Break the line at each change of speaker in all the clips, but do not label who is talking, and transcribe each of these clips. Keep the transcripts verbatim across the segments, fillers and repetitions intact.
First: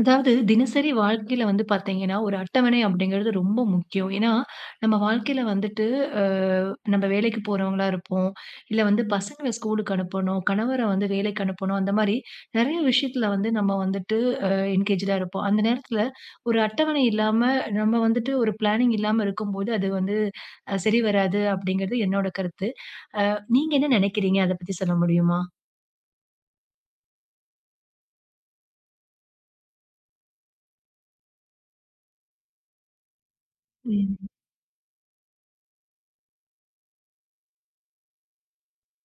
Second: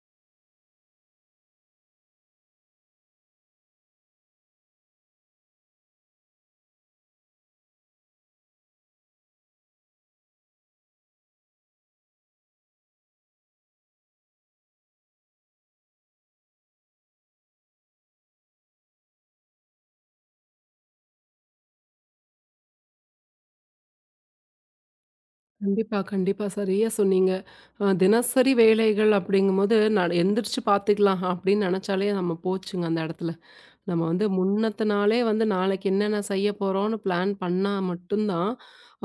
அதாவது தினசரி வாழ்க்கையில வந்து பார்த்தீங்கன்னா, ஒரு அட்டவணை அப்படிங்கிறது ரொம்ப முக்கியம். ஏன்னா, நம்ம வாழ்க்கையில வந்துட்டு அ நம்ம வேலைக்கு போறவங்களா இருப்போம். இல்ல வந்து பசங்கள ஸ்கூலுக்கு அனுப்பணும், கணவர வந்து வேலைக்கு அனுப்பணும். அந்த மாரி நெறைய விஷயத்துல வந்து நம்ம வந்துட்டு அ என்கேஜ்டா இருப்போம். அந்த நேரத்துல ஒரு அட்டவணை இல்லாம, நம்ம வந்துட்டு ஒரு பிளானிங் இல்லாம இருக்கும்போது, அது வந்து அ சரி வராது அப்படிங்கிறது என்னோட கருத்து. நீங்க என்ன நெனைக்கிறீங்க? அத பத்தி சொல்ல முடியுமா?
கண்டிப்பா, கண்டிப்பா. சரியா சொன்னீங்க. அ தினசரி வேலைகள் அப்படிங்கும்போது, நான் எந்திரிச்சு பார்த்துக்கலாம் அப்படின்னு நெனச்சாலே நம்ம போச்சுங்க அந்த இடத்துல. நம்ம வந்து
ம்.
முன்னத்த நாளே வந்து நாளைக்கு என்னென்ன செய்ய போறோம்னு பிளான் பண்ணா மட்டும்தான்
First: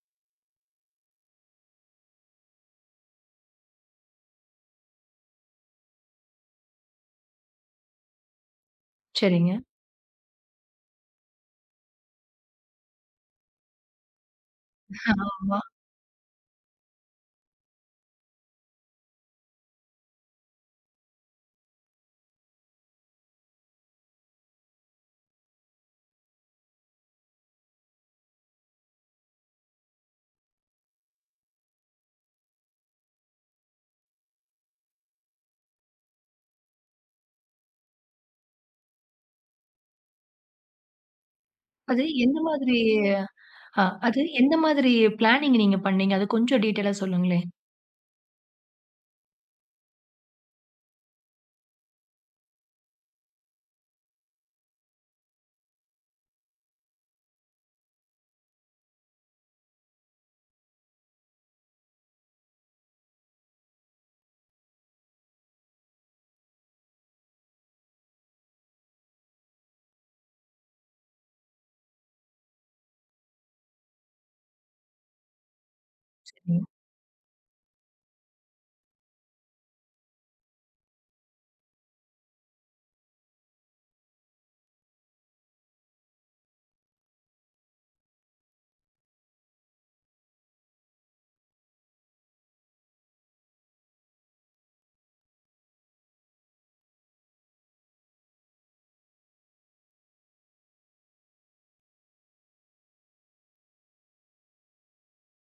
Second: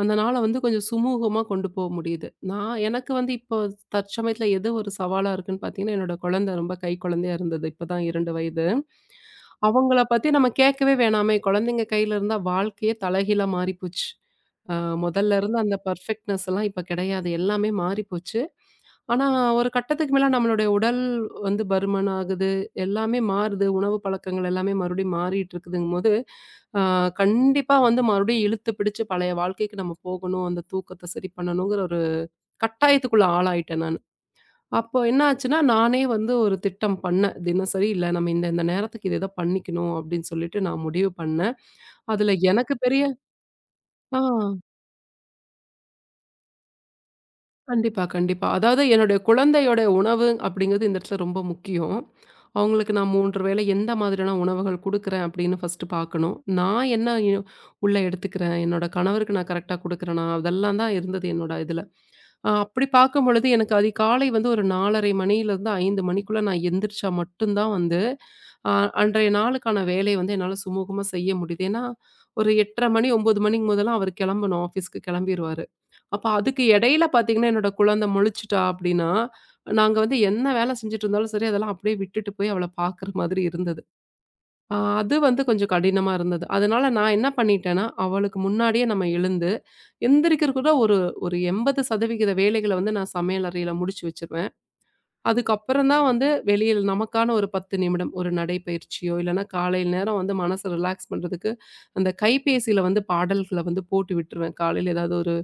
அந்த நாளை வந்து கொஞ்சம் சுமூகமா கொண்டு போக முடியுது. நான் எனக்கு வந்து இப்போ தற்சமயத்துல எது ஒரு சவாலா இருக்குன்னு பார்த்தீங்கன்னா, என்னோட குழந்தை ரொம்ப கை குழந்தையா இருந்தது. இப்பதான் இரண்டு வயது.
சரிங்க.
அவங்கள பத்தி நம்ம கேட்கவே வேணாமே! குழந்தைங்க கையில இருந்தா வாழ்க்கையே தலைகீழா மாறிப்போச்சு. அ முதல்ல இருந்த
ஆமா.
அந்த பெர்ஃபெக்ட்னஸ் எல்லாம் இப்ப கிடையாது. எல்லாமே மாறிப்போச்சு. ஆனா, ஒரு கட்டத்துக்கு மேல நம்மளுடைய உடல் வந்து பருமன் ஆகுது. எல்லாமே மாறுது. உணவு பழக்கங்கள் எல்லாமே மறுபடியும் மாறிட்டு இருக்குதுங்கும்போது, ஆ கண்டிப்பா வந்து மறுபடியும் இழுத்து பிடிச்சு பழைய வாழ்க்கைக்கு நம்ம போகணும். அந்த தூக்கத்த சரி பண்ணணுங்கிற ஒரு கட்டாயத்துக்குள்ள ஆளாயிட்டேன் நானு. அப்போ என்ன ஆச்சுன்னா, நானே வந்து ஒரு திட்டம் பண்ணேன். தினசரி இல்ல நம்ம இந்த இந்த நேரத்துக்கு இத இத பண்ணிக்கணும் அப்படின்னு சொல்லிட்டு நான் முடிவு பண்ணேன்.
அது
அதுல
எந்த மாதிரி
எனக்கு பெரிய
ஆ,
ஆ.
அது எந்த மாதிரி பிளானிங் நீங்க பண்ணீங்க? அது கொஞ்சம் டீட்டெயிலா சொல்லுங்களேன்.
கண்டிப்பா, கண்டிப்பா. அதாவது என்னுடைய குழந்தையோட உணவு அப்படிங்கிறது இந்த இடத்துல ரொம்ப முக்கியம். அவங்களுக்கு நான் மூன்று வேளை எந்த மாதிரியான உணவுகள் குடுக்குறேன் அப்படின்னு ஃபர்ஸ்ட்டு பார்க்கணும். நான் என்ன யு உள்ள எடுத்துக்கிறேன், என்னோட கணவருக்கு நான் கரெக்ட்டா குடுக்குறேனா, அதெல்லாம் தான் இருந்தது என்னோட இதுல. அ அப்படி பார்க்கும்பொழுது எனக்கு அதிகாலை வந்து ஒரு நாலரை மணியிலிருந்து ஐந்து மணிக்குள்ள நான் எந்திரிச்சா மட்டும் தான் வந்து, அ அன்றைய நாளுக்கான வேலைய வந்து என்னால சுமூகமா செய்ய முடியுது. ஏன்னா, ஒரு எட்டரை மணி ஒன்பது மணிக்கு முதலாம் அவர் கிளம்பணும் ஆஃபீஸ்க்கு கிளம்பிருவாரு. அப்ப
சரிங்க.
அதுக்கு இடையில பார்த்தீங்கன்னா, என்னோட குழந்தை முழிச்சுட்டா அப்படின்னா, நாங்க வந்து என்ன வேலை செஞ்சுட்டு இருந்தாலும் சரி, அதெல்லாம் அப்படியே விட்டுட்டு போய் அவள பார்க்குற மாதிரி இருந்தது. அ அது வந்து கொஞ்சம் கடினமா இருந்தது. அதனால நான் என்ன பண்ணிட்டேன்னா, அவளுக்கு முன்னாடியே நம்ம எழுந்து, எந்திரிக்கிறதுக்கு கூட ஒரு ஒரு எண்பது சதவீதம் வேலைகள வந்து நான் சமையல் அறையில முடிச்சு வச்சிருவேன். அதுக்கப்புறம் தான் வந்து வெளியில் நமக்கான ஒரு பத்து நிமிடம் ஒரு நடைப்பயிற்சியோ, இல்லன்னா காலையில நேரம் வந்து மனச ரிலாக்ஸ் பண்றதுக்கு, அந்த கைபேசியில வந்து பாடல்கள வந்து போட்டு விட்டுருவேன். காலையில ஏதாவது ஒரு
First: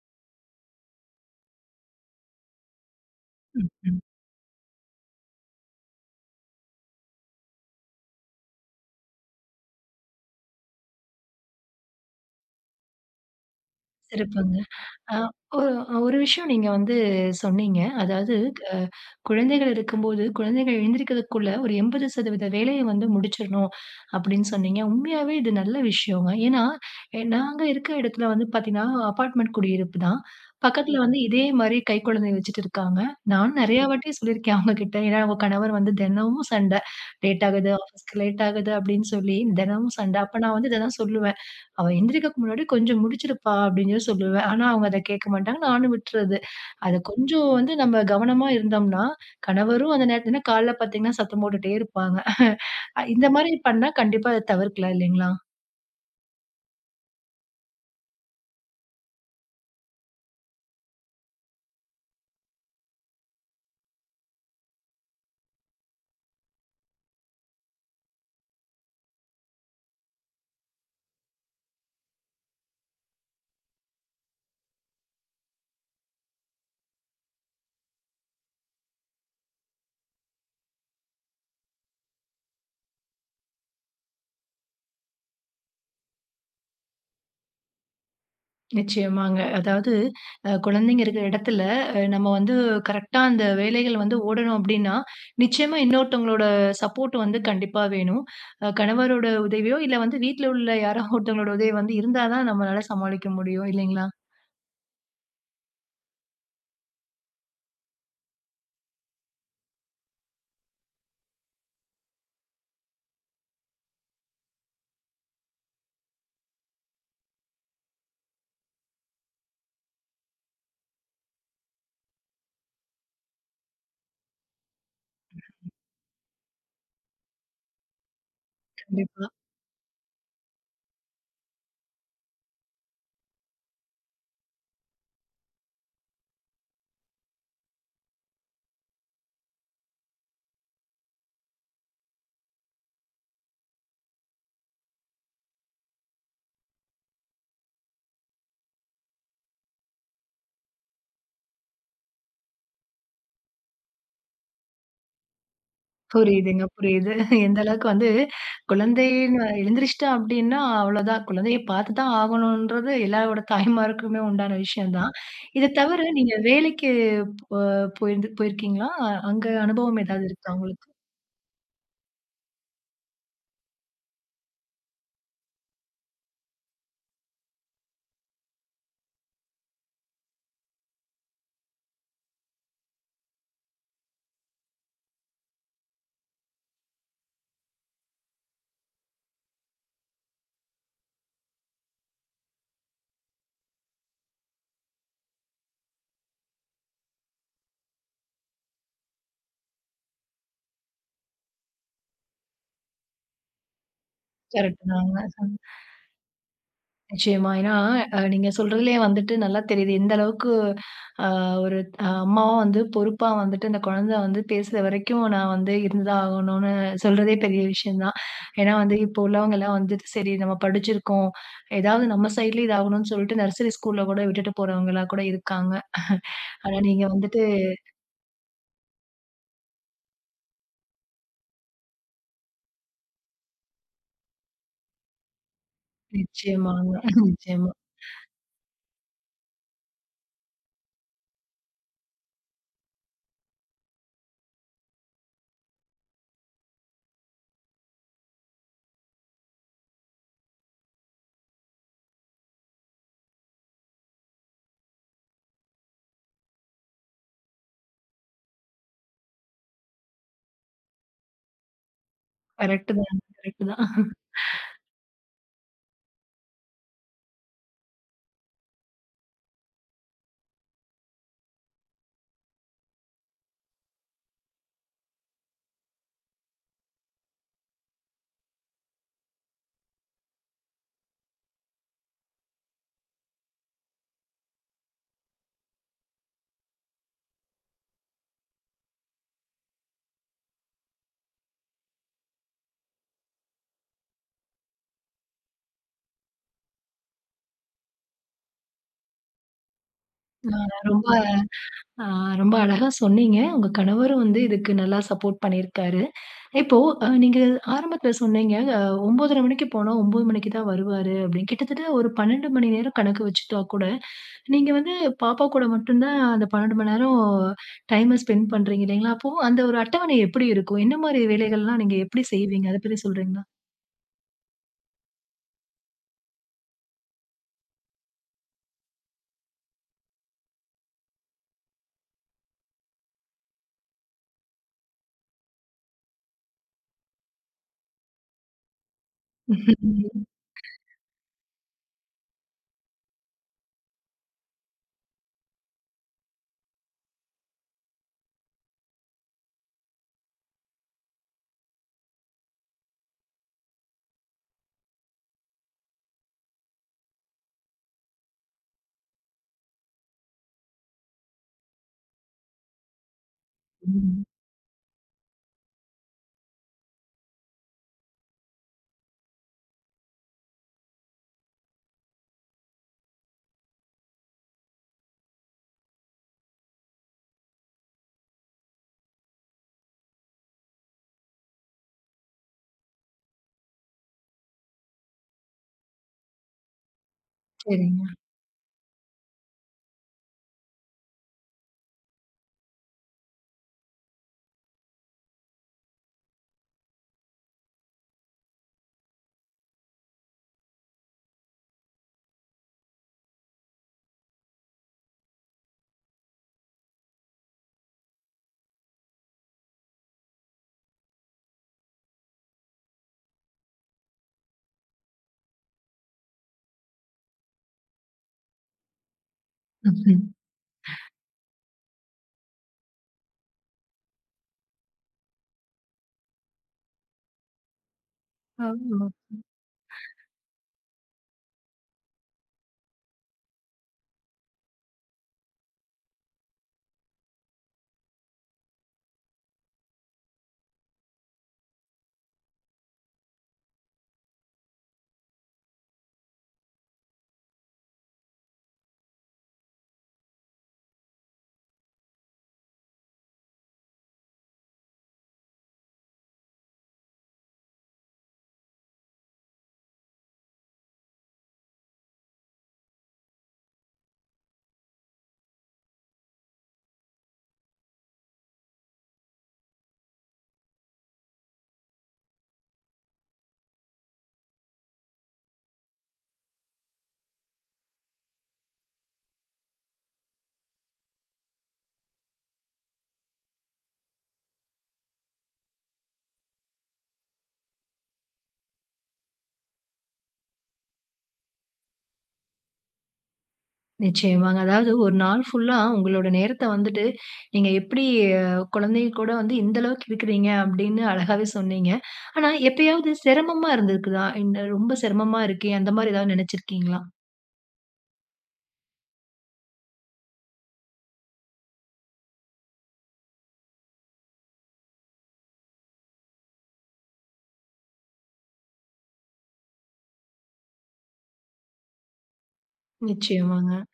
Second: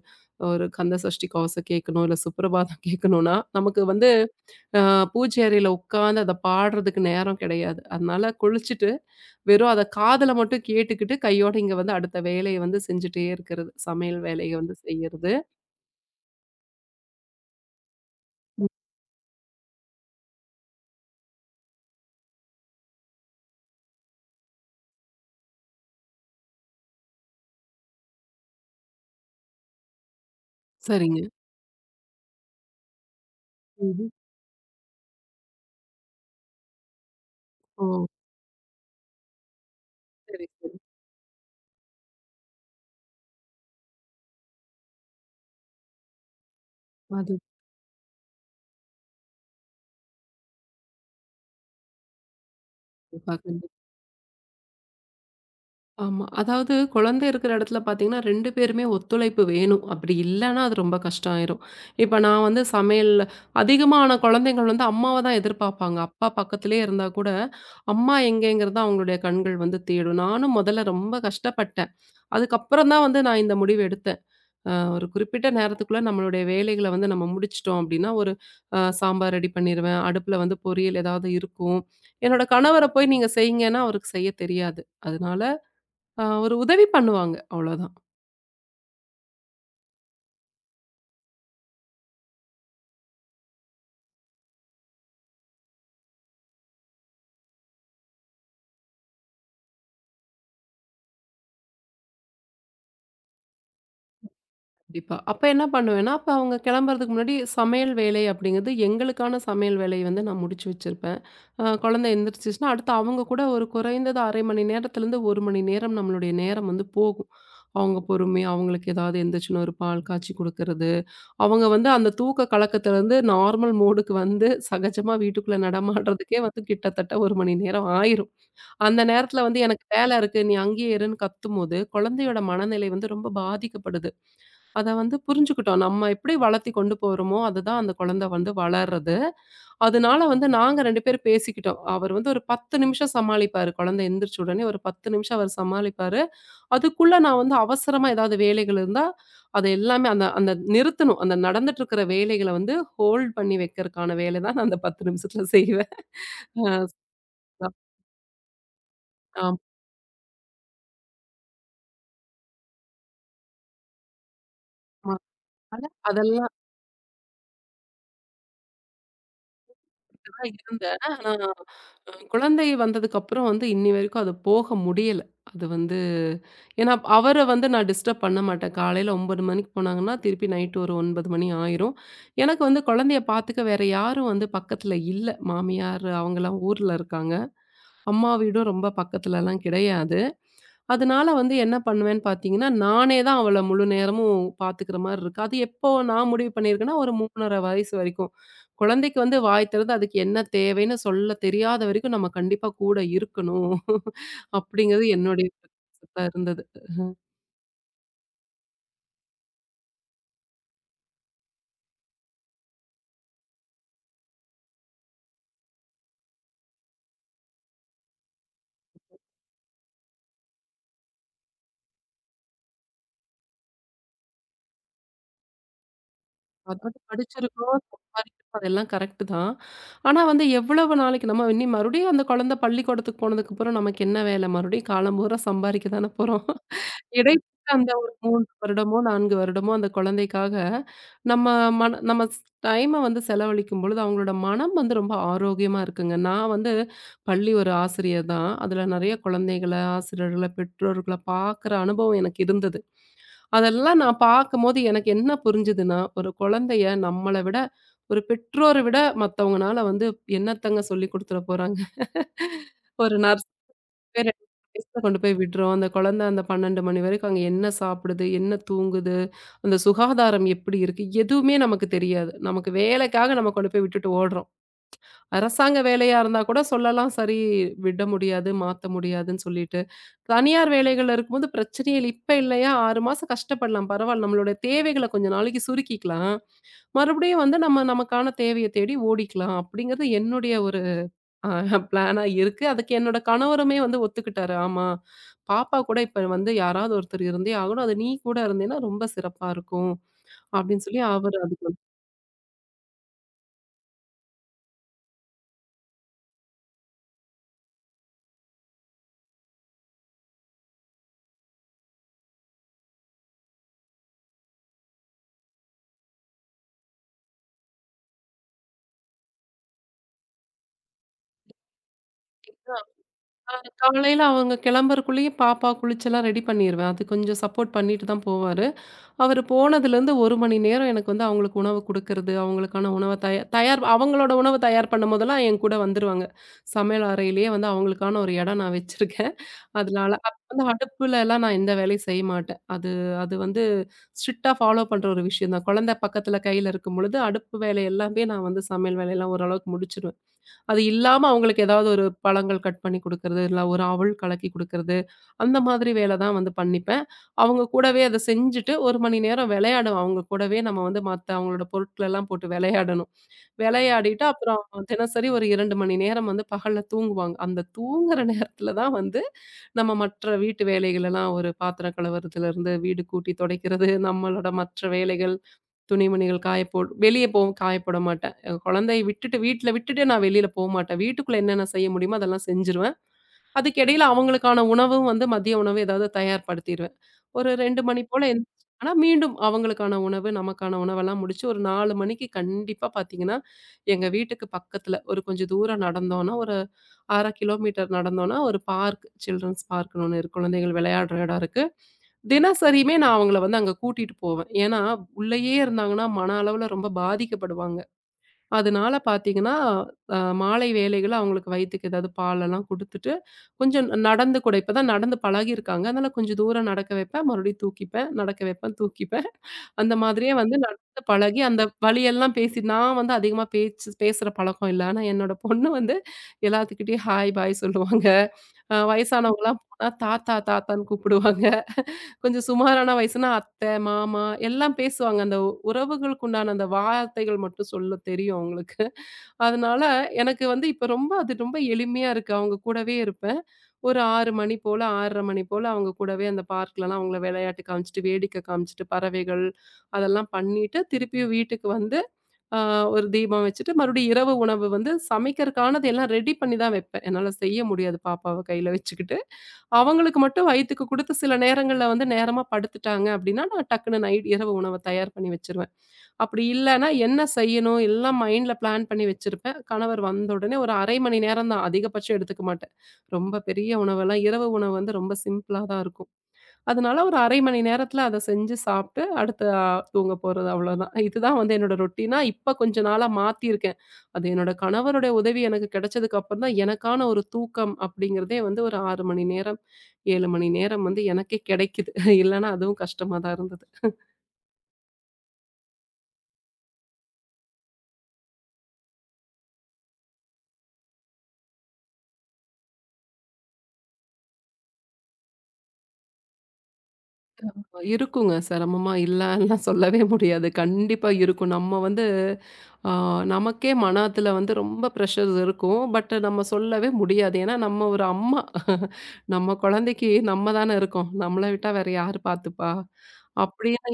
ஒரு கந்தசஷ்டி கவசம் கேட்கணும், இல்ல சுப்ரபாதம் கேட்கணும்னா,
ம்,
நமக்கு
ம்.
வந்து அ பூஜை அறையில உட்காந்து அத பாடுறதுக்கு நேரம் கிடையாது. அதனால குளிச்சுட்டு, வெறும் அத காதுல மட்டும் கேட்டுக்கிட்டு, கையோட இங்க வந்து அடுத்த வேலைய வந்து செஞ்சுட்டே இருக்கிறது. சமையல் வேலைய
சிறப்புங்க.
வந்து
அ
செய்யறது.
ஒரு ஒரு விஷயம் நீங்க வந்து சொன்னீங்க. அதாவது
ம்.
அ குழந்தைகள் இருக்கும்போது, குழந்தைகள் எழுந்திரிக்கிறதுக்குள்ள ஒரு எண்பது சதவீதம் வேலைய வந்து முடிச்சிடணும் அப்படின்னு சொன்னீங்க. உண்மையாவே இது நல்ல விஷயங்க. ஏன்னா, எ நாங்க இருக்கிற இடத்துல வந்து பார்த்தீங்கன்னா, அபார்ட்மெண்ட் குடியிருப்பு தான். பக்கத்துல ம். வந்து
சரிங்க.
இதே மாரி கைக்குழந்தைய வச்சுட்டு இருக்காங்க. நானும் நெறைய ம்.
ம்ஹ்ம்.
வாட்டி சொல்லியிருக்கேன் அவங்க கிட்ட. ஏன்னா, அவங்க கணவர் வந்து தினமும் சண்டை. லேட் ஆகுது, ம்.
ஓ!
ஆஃபீஸ்க்கு லேட் ஆகுது அப்படின்னு சொல்லி தினமும் சண்டை. அப்ப
சரி,
நான் வந்து
சரி.
இததான் சொல்லுவேன். அவ எந்திரிக்கிறதுக்கு முன்னாடி கொஞ்சம் முடிச்சிருப்பா அப்படின்னு சொல்லி சொல்லுவேன். ஆனா அவங்க அத கேட்க மாட்டாங்க. நானும் விட்டுறது. அது
அது
கொஞ்சம் வந்து நம்ம கவனமா இருந்தோம்னா, கணவரும் அந்த நேரத்துல காலைல பார்த்தீங்கன்னா சத்தம் போட்டுட்டே இருப்பாங்க. அ இந்த மாரி
பார்க்க
பண்ணா கண்டிப்பா அத தவிர்க்கலாம் இல்லைங்களா?
ஆமா. அதாவது குழந்தை இருக்கிற இடத்துல பார்த்தீங்கன்னா, ரெண்டு பேருமே ஒத்துழைப்பு வேணும். அப்படி இல்லன்னா அது ரொம்ப கஷ்டம் ஆயிரும். இப்ப நான் வந்து சமையல் அதிகமான குழந்தைகள் வந்து அம்மாவ தான் எதிர்பார்ப்பாங்க. அப்பா பக்கத்திலேயே இருந்தா கூட, அம்மா எங்கேங்கிறத அவங்களுடைய கண்கள் வந்து தேடும். நானும் முதல்ல ரொம்ப கஷ்டப்பட்டேன். அதுக்கப்புறம் தான் வந்து நான் இந்த முடிவு எடுத்தேன். அ ஒரு குறிப்பிட்ட நேரத்துக்குள்ள நம்மளுடைய வேலைகள வந்து நம்ம முடிச்சுட்டோம் அப்படின்னா, ஒரு அ சாம்பார் ரெடி பண்ணிருவேன். அடுப்புல வந்து பொரியல் ஏதாவது இருக்கும். என்னோட கணவர போய் நீங்க செய்யுங்கன்னா அவருக்கு செய்ய தெரியாது. அதனால அ ஒரு உதவி பண்ணுவாங்க. அவ்வளோதான்.
நிச்சயமாங்க. அதாவது அ குழந்தைங்க இருக்கிற இடத்துல அ நம்ம வந்து கரெக்ட்டா அந்த வேலைகள் வந்து ஓடணும் அப்படின்னா, நிச்சயமா இன்னொருத்தவங்களோட சப்போர்ட் வந்து கண்டிப்பா வேணும். அ கணவரோட உதவியோ, இல்ல வந்து வீட்ல உள்ள யாரோ ஒருத்தவங்களோட உதவி வந்து இருந்தா தான் நம்மளால சமாளிக்க முடியும் இல்லைங்களா?
கண்டிப்பா. அப்ப என்ன பண்ணுவேன்னா, அப்ப அவங்க கிளம்புறதுக்கு முன்னாடி சமையல் வேலை அப்படிங்கிறது எங்களுக்கான சமையல் வேலைய வந்து நான் முடிச்சு வச்சிருப்பேன். அ குழந்தை எந்திரிச்சுச்சுன்னா, அடுத்து அவங்க கூட ஒரு குறைந்தது அரை மணி நேரத்திலருந்து ஒரு மணி நேரம் நம்மளுடைய நேரம் வந்து போகும். அவங்க பொறுமையா அவங்களுக்கு ஏதாவது எந்திரிச்சுன்னா ஒரு பால் காய்ச்சி குடுக்கறது, அவங்க வந்து அந்த தூக்க கலக்கத்திலருந்து நார்மல் மோடுக்கு வந்து சகஜமா வீட்டுக்குள்ள நடமாடுறதுக்கே வந்து கிட்டத்தட்ட ஒரு மணி நேரம் ஆயிரும். அந்த
கண்டிப்பா.
நேரத்துல வந்து எனக்கு வேலை இருக்கு. நீ அங்கேயே இருன்னு கத்தும்போது, குழந்தையோட மனநிலை வந்து ரொம்ப பாதிக்கப்படுது. அத வந்து புரிஞ்சுக்கிட்டோம். நம்ம எப்படி வளர்த்தி கொண்டு போறோமோ, அதுதான் அந்த குழந்தை வந்து வளர்றது. அதனால வந்து நாங்க ரெண்டு பேரும் பேசிக்கிட்டோம். அவர் வந்து ஒரு பத்து நிமிஷம் சமாளிப்பாரு. குழந்தை எந்திரிச்ச உடனே ஒரு பத்து நிமிஷம் அவர் சமாளிப்பாரு. அதுக்குள்ள நான் வந்து அவசரமா ஏதாவது வேலைகள் இருந்தா, அது எல்லாமே அந்த அந்த நிறுத்தணும். அந்த நடந்துட்டு இருக்கிற வேலைகள வந்து ஹோல்ட் பண்ணி வைக்கிறதுக்கான வேலை தான் நான் அந்த பத்து நிமிஷத்துல செய்வேன்.
புரியுதுங்க, புரியுது. எந்த
அஹ்
அளவுக்கு வந்து குழந்தைன்னு எழுந்திரிச்சுட்டா அப்டின்னா, அவ்வளோதான். குழந்தைய பார்த்து தான் ஆகணுன்றது எல்லாரோட தாய்மாருக்குமே உண்டான விஷயம் தான்.
ஆமா.
இத தவிர நீங்க
அதெல்லாம்
வேலைக்கு போ போயிருந்து போயிருக்கீங்களா? அ- அங்க அனுபவம் ஏதாவது
தான்
இருக்கா உங்களுக்கு?
இருந்தேன். ஆனா, அ குழந்தை வந்ததுக்கப்புறம் வந்து இன்னி வரைக்கும் அது போக முடியல. அது வந்து ஏன்னா அவர வந்து நான் டிஸ்டர்ப் பண்ண மாட்டேன். காலையில ஒன்பது மணிக்கு போனாங்கன்னா, திருப்பி நைட் ஒரு ஒன்பது மணி ஆயிரும். எனக்கு வந்து குழந்தைய பார்த்துக்க வேற யாரும் வந்து பக்கத்துல இல்ல. மாமியார் அவங்கலாம் ஊர்ல இருக்காங்க. அம்மா வீடும் ரொம்ப பக்கத்துலலாம் கிடையாது. அதனால வந்து என்ன பண்ணுவேன்னு பார்த்தீங்கன்னா, நானே தான் அவள முழு நேரமும் பார்த்துக்கிற மாரி இருக்கு. அது எப்போ நான் முடிவு பண்ணியிருக்கேன்னா, ஒரு மூணு அரை வயசு வரைக்கும். குழந்தைக்கு வந்து வாய் திறந்து அதுக்கு என்ன தேவைன்னு சொல்ல தெரியாத வரைக்கும் நம்ம கண்டிப்பா கூட இருக்கணும்.
கரெக்ட்
அப்படிங்கிறது
தாங்க.
என்னுடைய கருத்தா இருந்தது.
நிச்சயமா. ஏன்னா, அ நீங்க சொல்றதுலயே வந்துட்டு நல்லா தெரியுது. எந்த அளவுக்கு அ ஒரு அ அம்மாவா வந்து பொறுப்பா வந்துட்டு அந்த குழந்தை வந்து பேசுற வரைக்கும் நான் வந்து இருந்துதான் ஆகணும்னு சொல்றதே பெரிய விஷயம் தான். ஏன்னா வந்து இப்போ உள்ளவங்கலாம் வந்துட்டு சரி நம்ம படிச்சிருக்கோம். ஏதாவது நம்ம சைட்லயும் இதாகணும்னு சொல்லிட்டு நர்சரி ஸ்கூல்ல கூட விட்டுட்டு போறவங்களா கூட இருக்காங்க. ஆனா
அதாவது
நீங்க வந்துட்டு
படிச்சிருக்கோம், சம்பாதிக்கிறோம். அதெல்லாம் கரெக்ட்டு தான். ஆனா வந்து எவ்வளவு நாளைக்கு நம்ம இனி மறுபடியும் அந்த குழந்தை பள்ளிக்கூடத்துக்கு போனதுக்கப்புறம் நமக்கு என்ன வேலை? மறுபடியும் காலம் பூரா சம்பாதிக்க தானே போறோம்.
நிச்சயமாங்க.
இடைப்பட்ட
நிச்சயமா.
அந்த ஒரு மூன்று வருடமோ, நான்கு வருடமோ அந்த குழந்தைக்காக நம்ம மன நம்ம ஸ் டைம வந்து செலவழிக்கும் பொழுது அவங்களோட மனம் வந்து ரொம்ப ஆரோக்கியமா இருக்குங்க. நான் வந்து பள்ளி ஒரு ஆசிரியர் தான். அதில நெறைய குழந்தைகள, ஆசிரியர்கள, பெற்றோர்கள பார்க்குற அனுபவம் எனக்கு இருந்தது. அதெல்லாம் நான் பார்க்கும்போது எனக்கு என்ன புரிஞ்சுதுன்னா, ஒரு குழந்தைய நம்மள விட, ஒரு பெற்றோர விட மத்தவங்கனால வந்து என்னத்தங்க சொல்லிக் குடுத்துற போறாங்க.
கரெக்ட்
ஒரு
தான்.
நர்ஸ்
கரெக்ட் தான்.
பேர் வயசுல கொண்டு போய் விடுறோம். அந்த குழந்தை அந்த பன்னிரண்டு மணி வரைக்கும் அங்க என்ன சாப்பிடுது? என்ன தூங்குது? அந்த சுகாதாரம் எப்படி இருக்கு? எதுவுமே நமக்கு தெரியாது. நமக்கு வேலைக்காக நம்ம கொண்டு போய் விட்டுட்டு ஓடுறோம். அரசாங்க வேலையா இருந்தா கூட சொல்லலாம். சரி விட முடியாது, மாத்த முடியாதுன்னு சொல்லிட்டு. தனியார் வேலைகள்ல இருக்கும்போது பிரச்சனையே இல்ல. இப்ப இல்லையா ஆறு மாசம் கஷ்டப்படலாம். பரவால்ல. நம்மளோட தேவைகள கொஞ்ச நாளைக்கு சுருக்கிக்கலாம். மறுபடியும் வந்து நம்ம நமக்கான தேவைய தேடி ஓடிக்கலாம். அப்படிங்கிறது என்னுடைய ஒரு அ பிளானா இருக்கு. அதுக்கு என்னோட கணவருமே வந்து ஒத்துக்கிட்டாரு. ஆமா. பாப்பா கூட இப்ப வந்து யாராவது ஒருத்தர் இருந்தே ஆகணும். அது நீ கூட இருந்தேன்னா ரொம்ப சிறப்பா இருக்கும்.
அ
அப்படின்னு சொல்லி
ரொம்ப
அவரு அதுக்கு
அ ரொம்ப அழகா சொன்னீங்க. உங்க கணவரும் வந்து இதுக்கு நல்லா சப்போர்ட் பண்ணியிருக்காரு. இப்போ அ நீங்க ஆரம்பத்துல சொன்னீங்க, அ ஒன்பதரை மணிக்கு போனா ஒன்பது மணிக்கு தான் வருவாரு அப்படின்னு. கிட்டத்தட்ட ஒரு பன்னிரண்டு மணி நேரம் கணக்கு வச்சுட்டா கூட, நீங்க வந்து பாப்பா கூட மட்டும் தான் அந்த பன்னிரண்டு மணி நேரம் டைம ஸ்பெண்ட் பண்றீங்க இல்லைங்களா? அப்போ அந்த ஒரு அட்டவணை எப்படி இருக்கும்? என்ன மாரி வேலைகள்லாம் நீங்க எப்படி செய்வீங்க? அத பத்தி சொல்றீங்களா?
அ காலையில அவங்க கிளம்புறக்குள்ளயே பாப்பா குளிச்செல்லாம் ரெடி பண்ணிருவேன். அது கொஞ்சம் சப்போர்ட் பண்ணிட்டு தான் போவாரு. அவரு போனதுலேருந்து ஒரு மணி நேரம் எனக்கு வந்து அவங்களுக்கு உணவு குடுக்கறது, அவங்களுக்கான உணவ தயா தயார் அவங்களோட உணவு தயார் பண்ணும்போதெல்லாம் என் கூட வந்துருவாங்க. சமையல் அறையிலேயே வந்து அவங்களுக்கான ஒரு இடம் நான் வச்சிருக்கேன். அதனால அப்ப வந்து அடுப்புலலாம் நான் எந்த வேலையும் செய்ய மாட்டேன். அது அது வந்து ஸ்ட்ரிக்ட்டா ஃபாலோ பண்ற ஒரு விஷயம் தான். குழந்தை பக்கத்துல கையில இருக்கும் பொழுது அடுப்பு வேலை எல்லாமே நான் வந்து சமையல் வேலையெல்லாம் ஓரளவுக்கு முடிச்சிருவேன். அது இல்லாம அவங்களுக்கு ஏதாவது ஒரு பழங்கள் கட் பண்ணி குடுக்கறது, இல்ல ஒரு அவல் கலக்கி குடுக்கறது, அந்த மாதிரி வேலை தான் வந்து பண்ணிப்பேன். அவங்க கூடவே அத செஞ்சுட்டு ஒரு மணி நேரம் விளையாடுவேன். அவங்க கூடவே நம்ம வந்து மத்த அவங்களோட பொருட்களெல்லாம் போட்டு விளையாடணும்.
ம்.
விளையாடிட்டு அப்புறம் தினசரி ஒரு இரண்டு மணி நேரம் வந்து பகல்ல தூங்குவாங்க. அந்த தூங்குற நேரத்துல தான் வந்து நம்ம மற்ற வீட்டு வேலைகளெல்லாம் ஒரு பாத்திரம் கழுவுறதுலருந்து வீடு கூட்டி தொடைக்கிறது, நம்மளோட மற்ற வேலைகள், துணிமணிகள் காய போடு வெளிய போவும் காய போட மாட்டேன். அ குழந்தைய விட்டுட்டு வீட்ல விட்டுட்டு நான் வெளியில போமாட்டேன். வீட்டுக்குள்ள என்னென்ன செய்ய முடியுமோ அதெல்லாம் செஞ்சுருவேன். அதுக்கு இடையில அவங்களுக்கான உணவும் வந்து மதிய உணவு ஏதாவது தயார்படுத்திருவேன். ஒரு 2 மணி
சரிங்க.
போல எந் ஆனா மீண்டும் அவங்களுக்கான உணவு, நமக்கான உணவெல்லாம் முடிச்சு ஒரு நாலு மணிக்கு கண்டிப்பா பார்த்தீங்கன்னா, எங்க வீட்டுக்கு பக்கத்துல ஒரு கொஞ்சம் தூரம் நடந்தோம்னா, ஒரு அரை கிலோமீட்டர் நடந்தோம்னா ஒரு பார்க் சில்ட்ரன்ஸ் பார்க்ன்னு ஒண்ணு இருக்கு. குழந்தைகள் விளையாடுற இடம் இருக்கு. தினசரியுமே நான் அவங்கள வந்து அங்க கூட்டிட்டு போவேன். ஏன்னா உள்ளயே இருந்தாங்கன்னா மன அளவுல ரொம்ப பாதிக்கப்படுவாங்க. அதனால பார்த்தீங்கன்னா, அ மாலை வேளைகள்ல அவங்களுக்கு வயித்துக்கு ஏதாவது பாலெல்லாம் குடுத்துட்டு, கொஞ்சம் ந- நடந்து கூட இப்ப தான் நடந்து பழகியிருக்காங்க. அதனால கொஞ்சம் தூரம் நடக்க வைப்பேன், மறுபடியும் தூக்கிப்பேன், நடக்க வைப்பேன், தூக்கிப்பேன். அந்த
ம்ஹ்ம்.
மாதிரியே வந்து நடந்து பழகி அந்த வழியெல்லாம் பேசி நான் வந்து அதிகமா பேச்சு பேசுற பழக்கம் இல்ல. ஆனா என்னோட பொண்ணு வந்து எல்லாத்துக்கிட்டயும் ஹாய், பாய் சொல்லுவாங்க. அ
ஆமா.
வயசானவங்கலாம் போனா தாத்தா, தாத்தான்னு கூப்பிடுவாங்க. கொஞ்சம் சுமாரான வயசுனா அத்தை, மாமா எல்லாம் பேசுவாங்க. அந்த உ- உறவுகளுக்கு உண்டான அந்த வார்த்தைகள் மட்டும் சொல்ல தெரியும் அவங்களுக்கு. அதனால எனக்கு வந்து இப்ப ரொம்ப அது ரொம்ப எளிமையா இருக்கு. அவங்க கூடவே இருப்பேன். ஒரு ஆறு மணி போல, ஆறரை மணி போல அவங்க கூடவே அந்த பார்க்லலாம் அவங்கள விளையாட்டு காமிச்சுட்டு, வேடிக்கை காமிச்சுட்டு, பறவைகள் அதெல்லாம் பண்ணிட்டு, திருப்பியும் வீட்டுக்கு வந்து அ ஒரு தீபம் வச்சுட்டு, மறுபடியும் இரவு உணவு வந்து சமைக்கிறதுக்கானது எல்லாம் ரெடி பண்ணி தான் வைப்பேன். என்னால செய்ய முடியாது பாப்பாவ கையில வச்சுக்கிட்டு. அவங்களுக்கு மட்டும் வயித்துக்கு குடுத்து சில நேரங்கள்ல வந்து நேரமா படுத்துட்டாங்க அப்படின்னா, நான் டக்குனு நைட் இரவு உணவ தயார் பண்ணி வச்சுருவேன். அப்படி இல்லன்னா என்ன செய்யணும் எல்லாம் மைண்ட்ல பிளான் பண்ணி வச்சிருப்பேன். கணவர் வந்த உடனே ஒரு அரை மணி நேரம் தான் அதிகபட்சம் எடுத்துக்க மாட்டேன். ரொம்ப பெரிய உணவெல்லாம் இரவு உணவு வந்து ரொம்ப சிம்பிளா தான் இருக்கும். அதனால ஒரு அரை மணி நேரத்தில அத செஞ்சு சாப்ட்டு, அடுத்து அ தூங்க போறது அவ்வளோதான். இதுதான் வந்து என்னோட ரொட்டீனா இப்ப கொஞ்ச நாளா மாத்தியிருக்கேன். அது என்னோட கணவருடைய உதவி எனக்கு கிடைச்சதுக்கு அப்புறம் தான் எனக்கான ஒரு தூக்கம் அப்படிங்கிறதே வந்து ஒரு ஆறு மணி நேரம், ஏழு மணி நேரம் வந்து எனக்கே கிடைக்குது. இல்லன்னா அதுவும் கஷ்டமா தான் இருந்தது.
நிச்சயமாங்க. அதாவது ஒரு நாள் ஃபுல்லா உங்களோட நேரத்த வந்துட்டு, நீங்க எப்படி அஹ், குழந்தைங்க கூட வந்து இந்த அளவுக்கு இருக்கிறீங்க அப்படின்னு அழகாவே சொன்னீங்க. ஆனா எப்பயாவது சிரமமா இருந்திருக்குதா? இந்த ரொம்ப சிரமமா இருக்கே அந்த மாரி ஏதாவது நினைச்சிருக்கீங்களா?
இருக்குங்க. சிரமமா இல்லன்லாம் சொல்லவே முடியாது. கண்டிப்பா இருக்கும். நம்ம வந்து ஆ, நமக்கே மனத்துல வந்து ரொம்ப ப்ரெஷர்ஸ் இருக்கும். பட் நம்ம சொல்லவே முடியாது. ஏன்னா, நம்ம ஒரு அம்மா. நம்ம குழந்தைக்கு நம்ம தானே இருக்கோம். நம்மள விட்டா வேற யாரு பார்த்துப்பா?
நிச்சயமாங்க.
அப்படின்னு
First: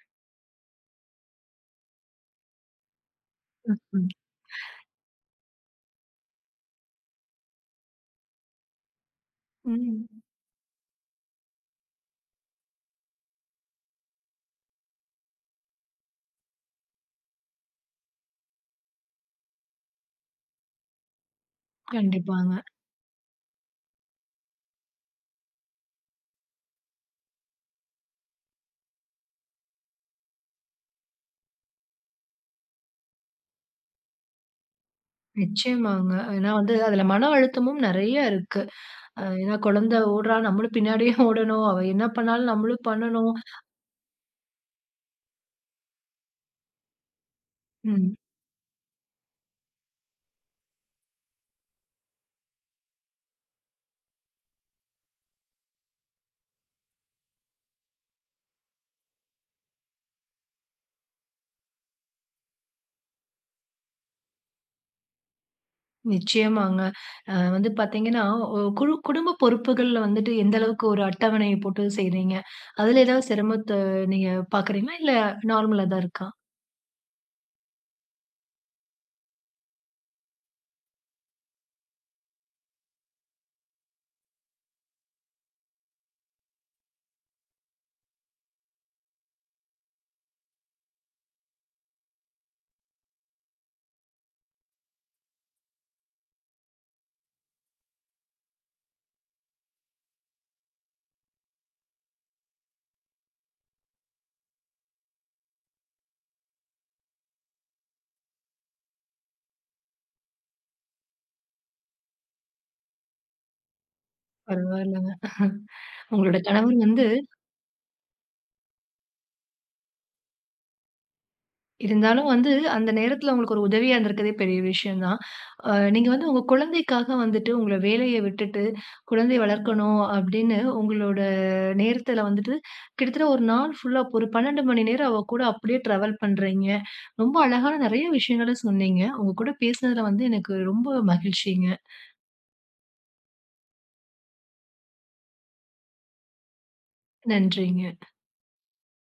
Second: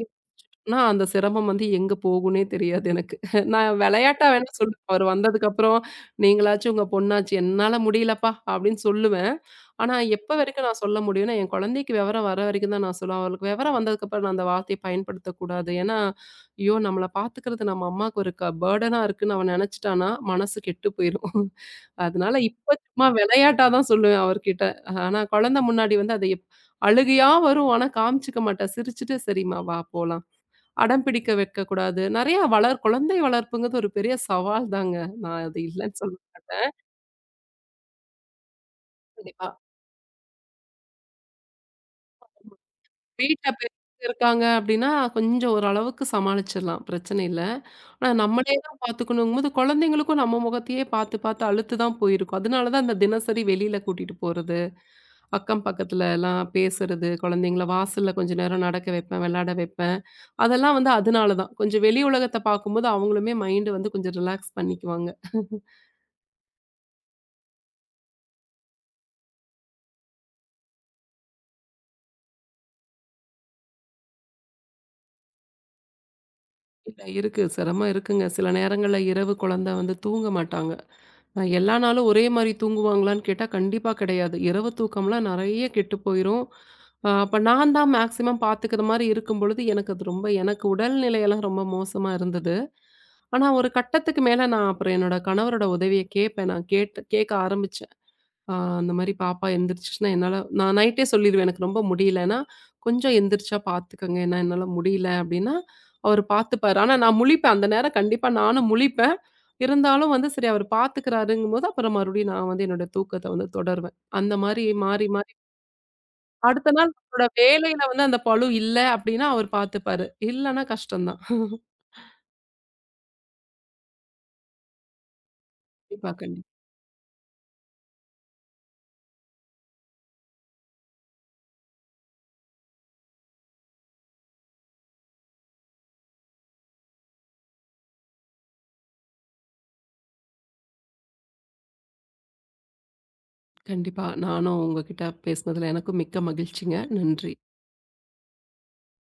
நான் அந்த சிரமம் வந்து எங்க போகும்னே தெரியாது எனக்கு. நான்
ம்.
விளையாட்டா வேணா சொல்லுவேன். அவர் வந்ததுக்கப்புறம், "நீங்களாச்சும் உங்க பொண்ணாச்சு, என்னால முடியலப்பா" அப்படின்னு சொல்லுவேன். ஆனா,
ம்.
எப்ப வரைக்கும் நான் சொல்ல முடியும்னா, என் குழந்தைக்கு விவரம் வர வரைக்கும் தான் நான் சொல்லுவேன். அவளுக்கு விவரம் வந்ததுக்கப்புறம் நான் அந்த வார்த்தைய பயன்படுத்தக்கூடாது. ஏன்னா, ஐயோ! நம்மள பார்த்துக்கிறது நம்ம அம்மாவுக்கு ஒரு க பர்டனா இருக்குன்னு அவ நெனச்சுட்டான்னா, மனசு கெட்டு போயிரும். அதனால
கண்டிப்பாங்க.
இப்ப சும்மா விளையாட்டா தான் சொல்லுவேன் அவர்கிட்ட. ஆனா, குழந்தை முன்னாடி வந்து அது எப் அழுகையா வரும். ஆனா, காமிச்சுக்க மாட்டா. சிரிச்சுட்டு, "சரிம்மா வா போலாம்." அடம் பிடிக்க வைக்கக்கூடாது. நெறைய வளர் குழந்தை வளர்ப்புங்கிறது ஒரு பெரிய சவால் தாங்க. நான் அது இல்லன்னு
நிச்சயமாங்க.
சொல்ல
ஏன்னா
மாட்டேன்.
வந்து அதுல மன அழுத்தமும் நெறைய இருக்கு. அ
கண்டிப்பா.
ஏன்னா குழந்தை ஓடுறா, நம்மளும் பின்னாடியே ஓடணும். அவ என்ன பண்ணாலும் நம்மளும் பண்ணணும்.
வீட்ல பெரியவங்க இருக்காங்க அப்டின்னா, கொஞ்சம் ஓரளவுக்கு சமாளிச்சிடலாம். பிரச்சனை இல்ல. ஆனா
ம்.
நம்மளே தான் பார்த்துக்கணுங்கும்போது, குழந்தைங்களுக்கும் நம்ம முகத்தையே பார்த்து, பார்த்து அலுத்து தான் போயிருக்கும். அதனால தான் அந்த தினசரி வெளியில கூட்டிட்டு போறது. அக்கம் பக்கத்துல எல்லாம் பேசுறது, குழந்தைங்கள வாசல்ல கொஞ்ச நேரம் நடக்க வைப்பேன், விளையாட வைப்பேன். அதெல்லாம் வந்து அதனால தான். கொஞ்சம் வெளி உலகத்த பார்க்கும்போது அவங்களுமே மைண்ட் வந்து கொஞ்சம் ரிலாக்ஸ் பண்ணிக்குவாங்க.
நிச்சயமாங்க. அ வந்து பார்த்தீங்கன்னா, ஒ குழு குடும்ப பொறுப்புகள்ல வந்துட்டு எந்த அளவுக்கு ஒரு அட்டவணைய போட்டு செய்றீங்க? அதுல ஏதாவது சிரமத்த நீங்க பார்க்குறீங்களா? இல்ல நார்மலா தான் இருக்கா?
இல்ல இருக்கு. சிரமம் இருக்குங்க. சில நேரங்கள்ல இரவு குழந்தை வந்து தூங்க மாட்டாங்க. அ எல்லா நாளும் ஒரே மாரி தூங்குவாங்களான்னு கேட்டா, கண்டிப்பா கிடையாது. இரவு தூக்கம்லாம் நெறைய கெட்டு போயிரும். அ அப்ப நான் தான் மேக்ஸிமம் பார்த்துக்கிற மாரி இருக்கும்பொழுது, எனக்கு அது ரொம்ப எனக்கு உடல்நிலையெல்லாம் ரொம்ப மோசமா இருந்தது. ஆனா, ஒரு கட்டத்துக்கு மேல நான் அப்புறம் என்னோட கணவரோட உதவிய கேட்பேன். நான் கேட்டு கேட்க ஆரம்பிச்சேன். ஆ அந்த மாரி பாப்பா எந்திரிச்சுச்சுன்னா, என்னால நான் நைட்டே சொல்லிருவேன். எனக்கு ரொம்ப முடியலன்னா, "கொஞ்சம் எந்திரிச்சா பாத்துக்கங்க. ஏன்னா என்னால முடியல." அப்டின்னா, அவரு பாத்துப்பாரு. ஆனா நான் முழிப்பேன். அந்த நேரம் கண்டிப்பா நானும் முழிப்பேன். இருந்தாலும் வந்து சரி அவரு பாத்துக்கிறாருங்கும்போது, அப்புறம் மறுபடியும் நான் வந்து என்னோட தூக்கத்த வந்து தொடருவேன். அந்த மாரி மாறி,
பரவாயில்லங்க.
மாறி
உங்களோட
அடுத்த
கணவர்
நாள்
வந்து
நம்மளோட வேலையில வந்து அந்த பளு இல்ல அப்டின்னா, அவரு பாத்துப்பாரு. இல்லன்னா கஷ்டம் தான்.
இருந்தாலும் வந்து, அந்த நேரத்துல உங்களுக்கு ஒரு உதவியா இருந்திருக்கிறதே பெரிய விஷயம் தான். அ நீங்க
கண்டிப்பா,
வந்து உங்க
கண்டிப்பா.
குழந்தைக்காக வந்துட்டு உங்கள வேலைய விட்டுட்டு, குழந்தைய வளர்க்கணும் அப்படின்னு உங்களோட நேரத்துல வந்துட்டு, கிட்டத்தட்ட ஒரு நாள் ஃபுல்லா ஒரு பன்னிரண்டு மணி நேரம் அவ கூட அப்படியே ட்ராவல் பண்றீங்க. ரொம்ப அழகான நெறைய விஷயங்கள சொன்னீங்க. உங்க கூட பேசுனதுல வந்து எனக்கு ரொம்ப மகிழ்ச்சிங்க.
கண்டிப்பா. நானும் உங்ககிட்ட பேசுனதுல எனக்கும் மிக்க மகிழ்ச்சிங்க. நன்றி.
நன்றிங்க.